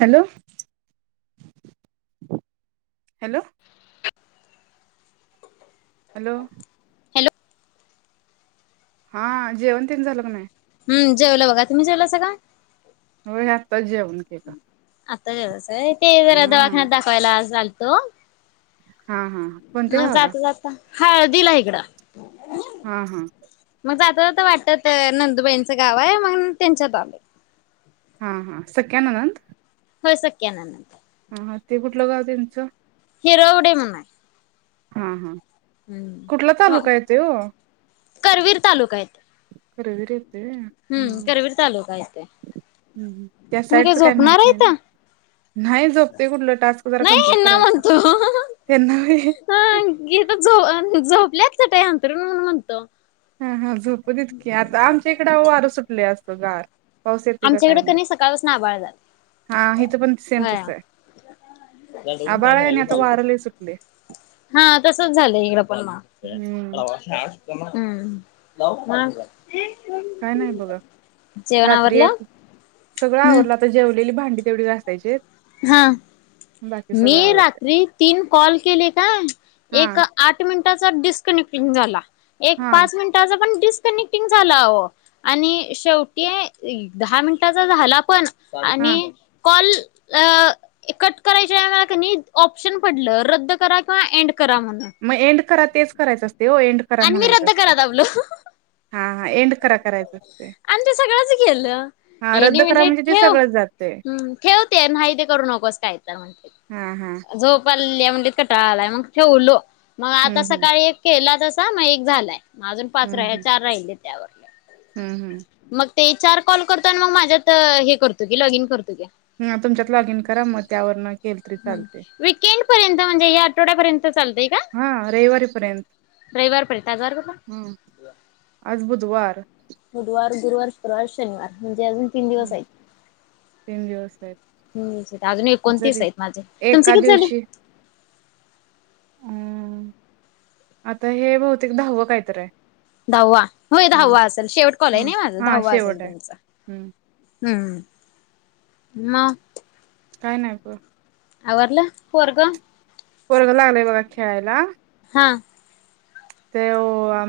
Hello hello hello hello हा जेवण तेन झालं का नाही. हम जेवलो बघा तुम्ही जेवलासा काय? होय आताचं जेवन केलं. आता जेवलासा व्हय ते जरा हा दवाखान्यात दाखवायला चाललोतो. तो अ हा हा कोणत्या मग गावाला जाता जाता हळदीला इकड हा हा मग जात सहज वाटत नंदुबाईंचं गाव हाय मग त्यांच्यात आलोय. हा हां सख्या ननंद होय सख्याननंद हा हा ते कुठलं गाव तेनच? हिरवडे म्हणून हाय. हा हा कुठला हम्म मग तालुका येतोय ओ? करवीर तालुका येतोय. करवीर ये हम्म करवीर तालुका येतोय. हम्म त्या तुम्ही काय साईडचं माहित झोपणार हाय नाही इथ. ना नाही झोपतोय कुठलं टास्क जरा नाही कंप्लीट हेंना करायचं म्हणतोय त्यांना व्हय ओ इथं झो अ झोपल्यात. चटई अंथरूण म्हणून म्हणतो. हा हा झोप. झोपू देत की आता आमच्या इकड अहो वारं सुटलय आज. पगार पाऊस येतोय का काय आमच्याकडे माहीत कणी सकाळपासून आभाळ झालंय. हा हिथं पण सेम तस होय आहे आबाळ हाय आणि आता वार लई सुटलय. हा तसच झालंय इकडं पण म हम्म अं म काय नाही बघा जेवण रात्री आवरलं? याकी सगळं हम्म. आवरल आता जेवलेली भांडी तेवढी घासायची हाईत. हा मी आवरलंय रात्री तीन कॉल केले काय? हा एक आठ मिनट टाचा डिस्ककनेक्टिंग झाला. एक हा पाच मिनिटाचा पण डिस कनेक्टिंग झाला आहो आणि शेवटी ए दहा मिनटाचा झाला पण हा आणि कॉल अ ए कट करायच्या वेळा कनी ऑप्शन पडलं रद्द करा किंवा एंड करा म्हन. मग एंड करा तेच करायच अस त्यो एंड खरा म्हणायच असतय करा दाबलो. हा हा एंड करा करायचं असते आणि ते सगळंच गेल. हा रद्द हेनी करा म्हणले म्हणजे ते ठेव सगळंच जातंय ह ठेव ते नाही ते करू नकोस. काय तर हा हा म्हणतेत झोप आलेल्या म्हणलीत. कटाळा आलाय मग ठेवलो. मग आता हम्म हम्म सकाळी एक केला तस अता म एक झालाय. अजून पाच राहाय हम्म चार राहिलेत. हम्म हम्म ते चार कॉल करतो अन मग माझ्यात हे करतो की लॉग इन करतो की. ह्म्म तुमच्यात लॉग इन करा मग त्यावरन ह्म्म वीकेंड पर्यंत म्हणजे या आठवड्यापर्यंत चालतय का? हा रविवारीपर्यंत रविवार पर्यंत आज वार कुठला? हम्म आज बुधवार बुधवार, गुरुवार, शुक्रवार, शनिवार अजून तीन हं, दिवस आहेत तीन दिवस आहेत अजून एकोणतीस जरी आहेत माझे तुमचे एका किती झाली? दिवशी अम् आता हे बहुतेक दहावं कायतर आहे दहावा होय हा दहावा असेल शेवट कॉल हम्म नई माझा हा दहावा शेवट असेल आहे तुमचा हम्म हम्म म काय नाय ग आवरल? पोरग पोरग लागलंय बघा खेळायला हा - तेव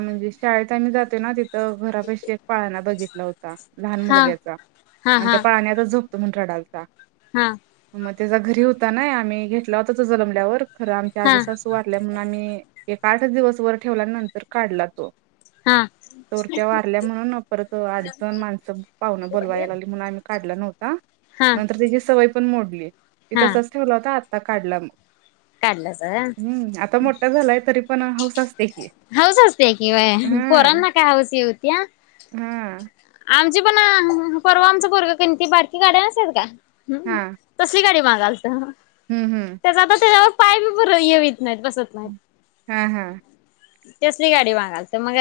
म्हणजी शाळेत आम्ही जातोयना तिथं घरापशी एक पाळणा बघितला होता - लहान हा मुलग्याचा हा हा अन त्या पाळन्यातच झोप कामून रडलता हा म त्याचा घरी होता नाय आम्ही घेतला होता तो जलममल्यावर खरं आमच्या हा आजसासू वारल्या म्हणून आम्ही एक आठच दिवस वर ठेवल्यानंतर काढला तो हा तवर त्या वारल्या म्हणून परत अडीच जण माणसं पाहुण बोलवाय यायला लागली म्हणून आम्ही काढला नव्हता हा नंतर त्याची सवय पण मोडली ती हा तसाच ठेवला होता आत आता काढला म काढलाच हम्म आता मोठा झालाय तरी पण हौस असती हौस असते की बया हां, पोरांना का हौस हे होतिया हां, आमची पण परवा आमचं पोरग कनाई बारकी गाडी असत्यात का हम हां. तसली गाडी माग चालत ह हं, त्याचा त त्याच्यावर पाय बी भरून येईल हा हा तसली गाडी मागालत मग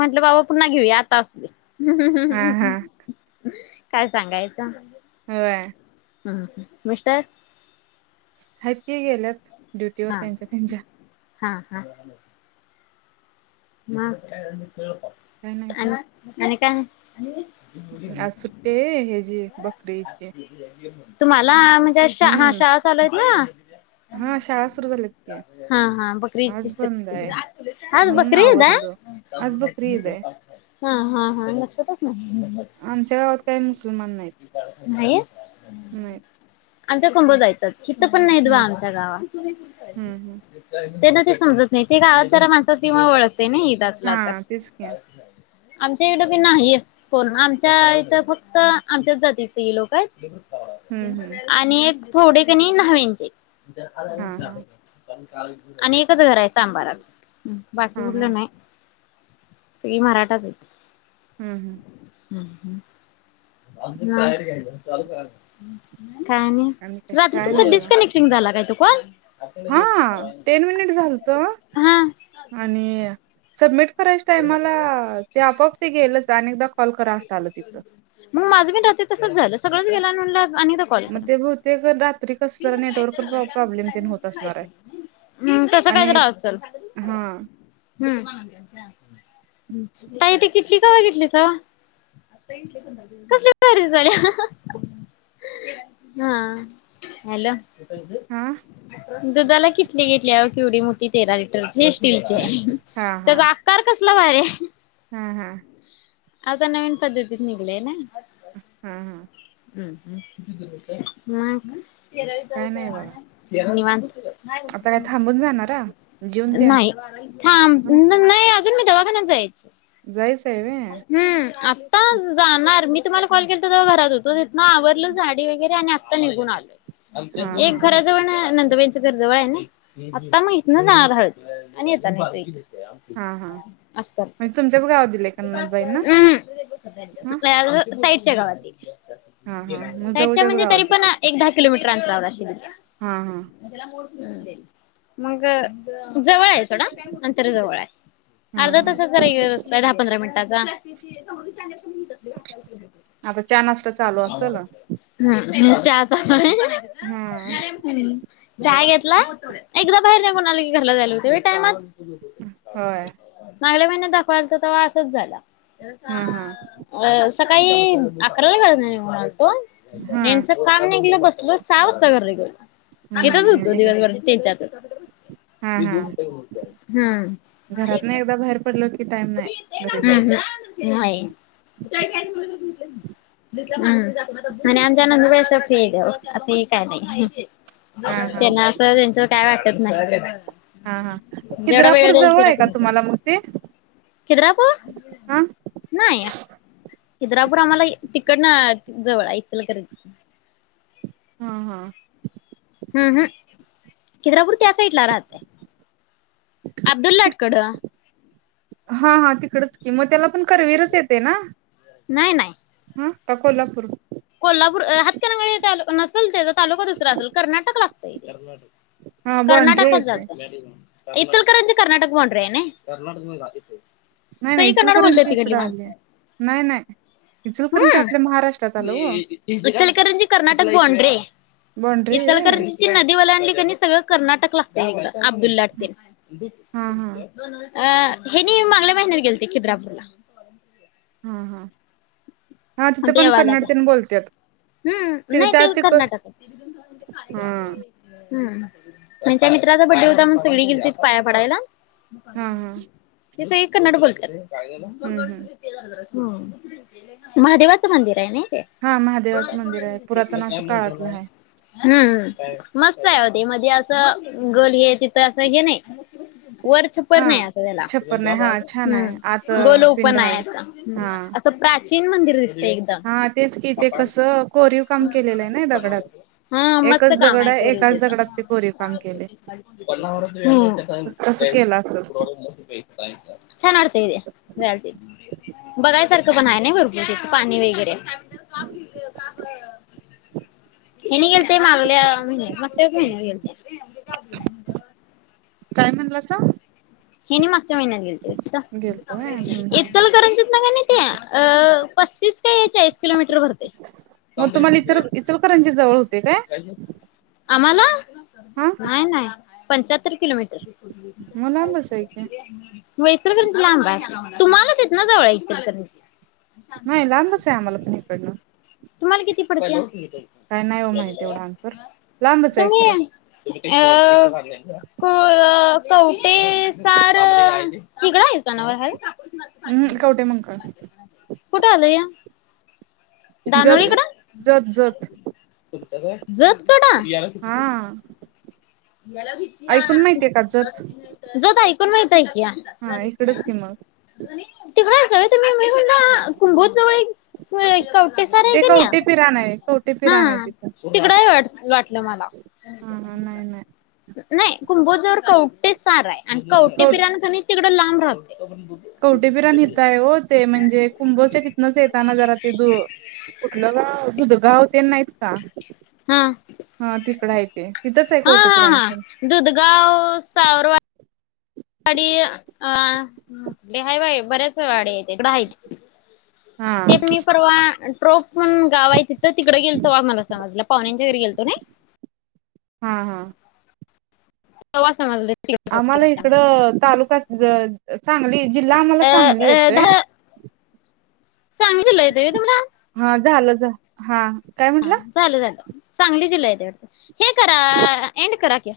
म्हटलं बाबा पुन्हा घेऊया आता असुदे हम्म, हम्म, हम्म, हां, हां. हम्म काय सांगायचं? होय हम -मिस्टर आहेत की गेल्यात? ड्युटी वर हा त्यांच्या त्यांच्या हा हा म काय नाही बघा. आणि आणि काय आणि आज सुट्टी आहे हेजी बकरी ईद ची तुम्हाला आ ज शा हा शाळा चालू आहेत ना, हां, शाळा सुरू झाल्यात की. हा हा बकरी ईद ची आज बंद सुट्टी आहे हा म्हणून बकरी क्रीदा आवरलं. आज बकरी ईद आहे. हा हा हा लक्षातच नाही आमच्या गावात काय मुसल मान नाहीत. नाही आहेत नाही आमच्या कुंभ जायतात इथं पण नाही द्वा आमच्या गावा हं, हं. त्यांना ते समजत नाही ते गावात जरा माणसां सीवाओळख ते नाही दसला तर हां, तेच की. आमच्या इडं बी नाही कोण आमच्या इथं फक्त आमच्याच जातीचे हे लोक आहेत हं, हं. आणि एक थोडे कणी नाहींचे हां, हां. [unintelligible] आणि एकच घरायचं अंबाराच बाकी हां, हां. कुठलं नाय? सगळी मराठाच आहेत. हम्म हम्म हम्म हम्म [unintelligible] घ्यायचा चालू करा काय आणि काय? रात्री काय तुमचा नाही बघा. डिस्कनेक्टिंग झाला काय तो कोण हा टेन मिनिट झालतं हा आणि सबमिट करायच टायमाला ते आपोआप ती गेलच आणि दक मग माझं बीन रात्री तसच झालं सगळं गेला नून लाग आणि एकदा कॉल मग करा ते बहुतेक रात्री कसं जरा नेटवर्क प्रॉब्लेम तेन होत असणार आहे. मी केला, तसं आणि कायतरा असेल हा हम् ताई ती किटली कवा घेतलीसा? कसली तयारी चालल्या हं, हं, हां हॅलो [unintelligible] हा अठरा दुधाला किटली घेतल्या ओ केवढी मोठी तेरा लिटरची त्याचीय हा हा त्याचा आकार कस म भारीय हा, हा आता नवीन पद्धतीत निघलय नाय हा, हा हु, हु मग तेला काय विचारत नाही बघा आहे तेरा निवांत आता काय ह थांबून जाणारा जेऊन [unintelligible] तेन नाही थांब नाय अ अजुन मी दवाखान्यात जाय जायचयं वयं? हम्म आत्ता जाण णार [unintelligible] मी तुम्हाला कॉल केलतो तेव्हा घरात होतो तिथंन आवरल साडी वगैरे आणि आत्ता निघून आलो. हा हा एक घरा जवळंण न तुबईच घर जवळयनै आत्ता म हितं जाणार हळु आणि येताना येतो हित ह, हा म्हणजे तुमच्याच गावात दिलय का नणंदबाई उ हु नाय अजून साएड त्या गावात हा दिलेय हा मग साईडच्या जवळच्याच म्हणजे गावात तरी पण दिलंय की एक दहा किलोमीटर [unintelligible] हा, हा मंगअ जवळयं सोडा अतंर जवळयं हा अर्धा हा तासाचा हिकडं रस्ताय दहा पंधरा मिनटाचा [unintelligible] आता चा नाष्टा चालू असलं? चहा चालूय हम्म चहा घेतला? एकदा बाहेर निघून आलं की घरला जायला होतय वय टायमात होय मागल्या महिन्या दाखवायला आलतो तवा आसच झाला. [inaudible] हा हा सकाळी अकराला घरातनं निघून आलो काय हा ह्यांचं काम निघलं बस [unintelligible] सहा वाजता घरला [unintelligible] इथच हम्म होतो एक दिवसभर तीन चार तास हा हा हूं घरात ना एकदा बाहेर पडलो की टाइम नाही घरी हूं जायला हूं नाही आणि आमच्या नंदुबाई [unintelligible] ठीकये असही काय नाही हा हा त्यांना अस त्यांच काय वाटत नाय. हा हा खिद्रापूर जवळ आहे का कमीच तुम्हाला म ते खिद्रापूर हा नाही खिद्रा पण आम्हाला तिकड जवळ आहे इचलकरंजी हां हां हू हू खिद्रापूर त्या साईडला राहतयं हा हा तिकडच की म त्याला पण करवीरच येतय ना? नाही नाही हा का कोल्हापूर कोल्हापूर हातकणंगले तालुका नसल तेझा तालुका दुसरा असेल कर्नाटक लाग पहिल्यार कर्नाटक हा बॉण्ड्री आहे कर्नाटकात इथे जात इचलकरंजी कर्नाटक बाॅडरी आहं नाय नाही नाही इचलकरंची इकडे आलीये नाय नाय इचलकरंची हम्म. आपल्या महाराष्ट्रात [inaudible] आलं हो इचलकरंजी कर्नाटक बॉण्ड्री बॉण्ड्री आहे व्हय इचलकरंजी ची नदी वलडली कणी सगळं कर्नाटक लागतय एकदा अब्दुललाट तेन हा हा अ हेणी मागल्या महिन्यात गेलते खिद्रापूरला हा हा हा तिथं पण कन्नड तेन बोलत्यात हूं नाही त्या ते तिक हा कर्नाटकच हूं हा ह‌् ह्यांच्या मित्राचा बडडे होता म्हणून सगळी गेलतीत पाया पडायला. हा हम्म [unintelligible] ती संगळी कन्नड बोलत्यात. हम्म [unintelligible] ह‌् महादेवाचं मंदिर हाय नी हा माही आहे ह‌् मस्त आहे वो ते मधी असं गल हे तिथं असं हे नाही वर छप्पर हा नाही असं त्याला छप्पर नाही हा छान आहे आत ह‌् गोल पिंड ओपन आहे हाय हा असं तीन मंदिर दिसतेय एकदम हा तेच कि ते कसं कोरीव काम केलेलं आहे ना दगडात हा मस्त एकच काम दगड आहे कोरीव एकाच त्याच दगडात ते हम्म कोरीव काम केले कसं केलं असेल छान वाटतंय ते जायला तेंन बघायसारखं पण हाय नाई भरपूर पाणी वगैरे कापडीच कापड हेनी गेलते मागल्या म मागच्याच महिन्यात काय म्हणलासा? हेनी माग मागच्या महिन्यात व्हय हम्म गेलते हम्म इचलकरंजीतन कणी ते अ पस्तीस काय चाळीस किलोमीटर भरते. मग तुम्हाला इचल इचलकरंजी जवळ होती. होते काय? आम्हाला हा नाय नाय पंचाहत्तर किलोमीटर मग लांबच आहे की व्हय इचलकरंजी लांब हाय तुम्हाला तीथ न जवळ हाय इचलकरंजी नाही लांबच हाय आम्हाला पण इकडणं. तुम्हाला किती पडतीया? काय नाय ओ माहिती एवढं अंतर लांबच आहे तुम्ही खरं अ क कवटे सार तिकड हाइसा नव्ह राहायाला अह कवटे मंहांकाळ कुठं आलं या जत दानोळीकडं जत जत जत तूड हा ऐकून माहितीये का जत जत ऐक पण तीएका हा इकडच की मग तिकड हायसा व्हय तुम्ही मी कुंभोज जवळ एक कवटेसार हाय ते कने कवटे पिराण आहे कवटे हा पिराण आहे तिथं तिकडं हाय वाटलं मला हा हा नाही नाही नाही कुंभोजावर कवटे सार हाय आणि कवटे पिराण कने तिकडं लांब राहत कवठे पिराण इथं हाय हो ते म्हणजे कुंभश तिथनंच येत ना जरा ते द कुठलं गाव दुध गाव ते नाहीत का? हा तिकडं आहे ते तिथंच आहे कवटे पिराण हा-हा-हा-हा पण दुधगाव सावरवा वाडी अ हय-हाय बाइ बऱ्याच वाडी हाईत तिकडं हाईत. हा ते मी परवा ट्रोकून गाव हाय तिथं तिकडं गेलतो तव्हा आम्हाला समजलं पाहुण्यांच्या घरी गेलतो नइ? हा हा तवा समजलं. आम्हाला पिराण आहे. इकडं तालुका सांगली ज जिल्हा आम्हाला अ सांगली अ येतोय. ध सांगली जिल्हा येतोय व्हय तुम्हाला? हा झालं झा हा! काय हा म्हटलं चालू रहातं. सांगली जिल्हा येतंय वाटतं? हे करा एंड करा. ओके.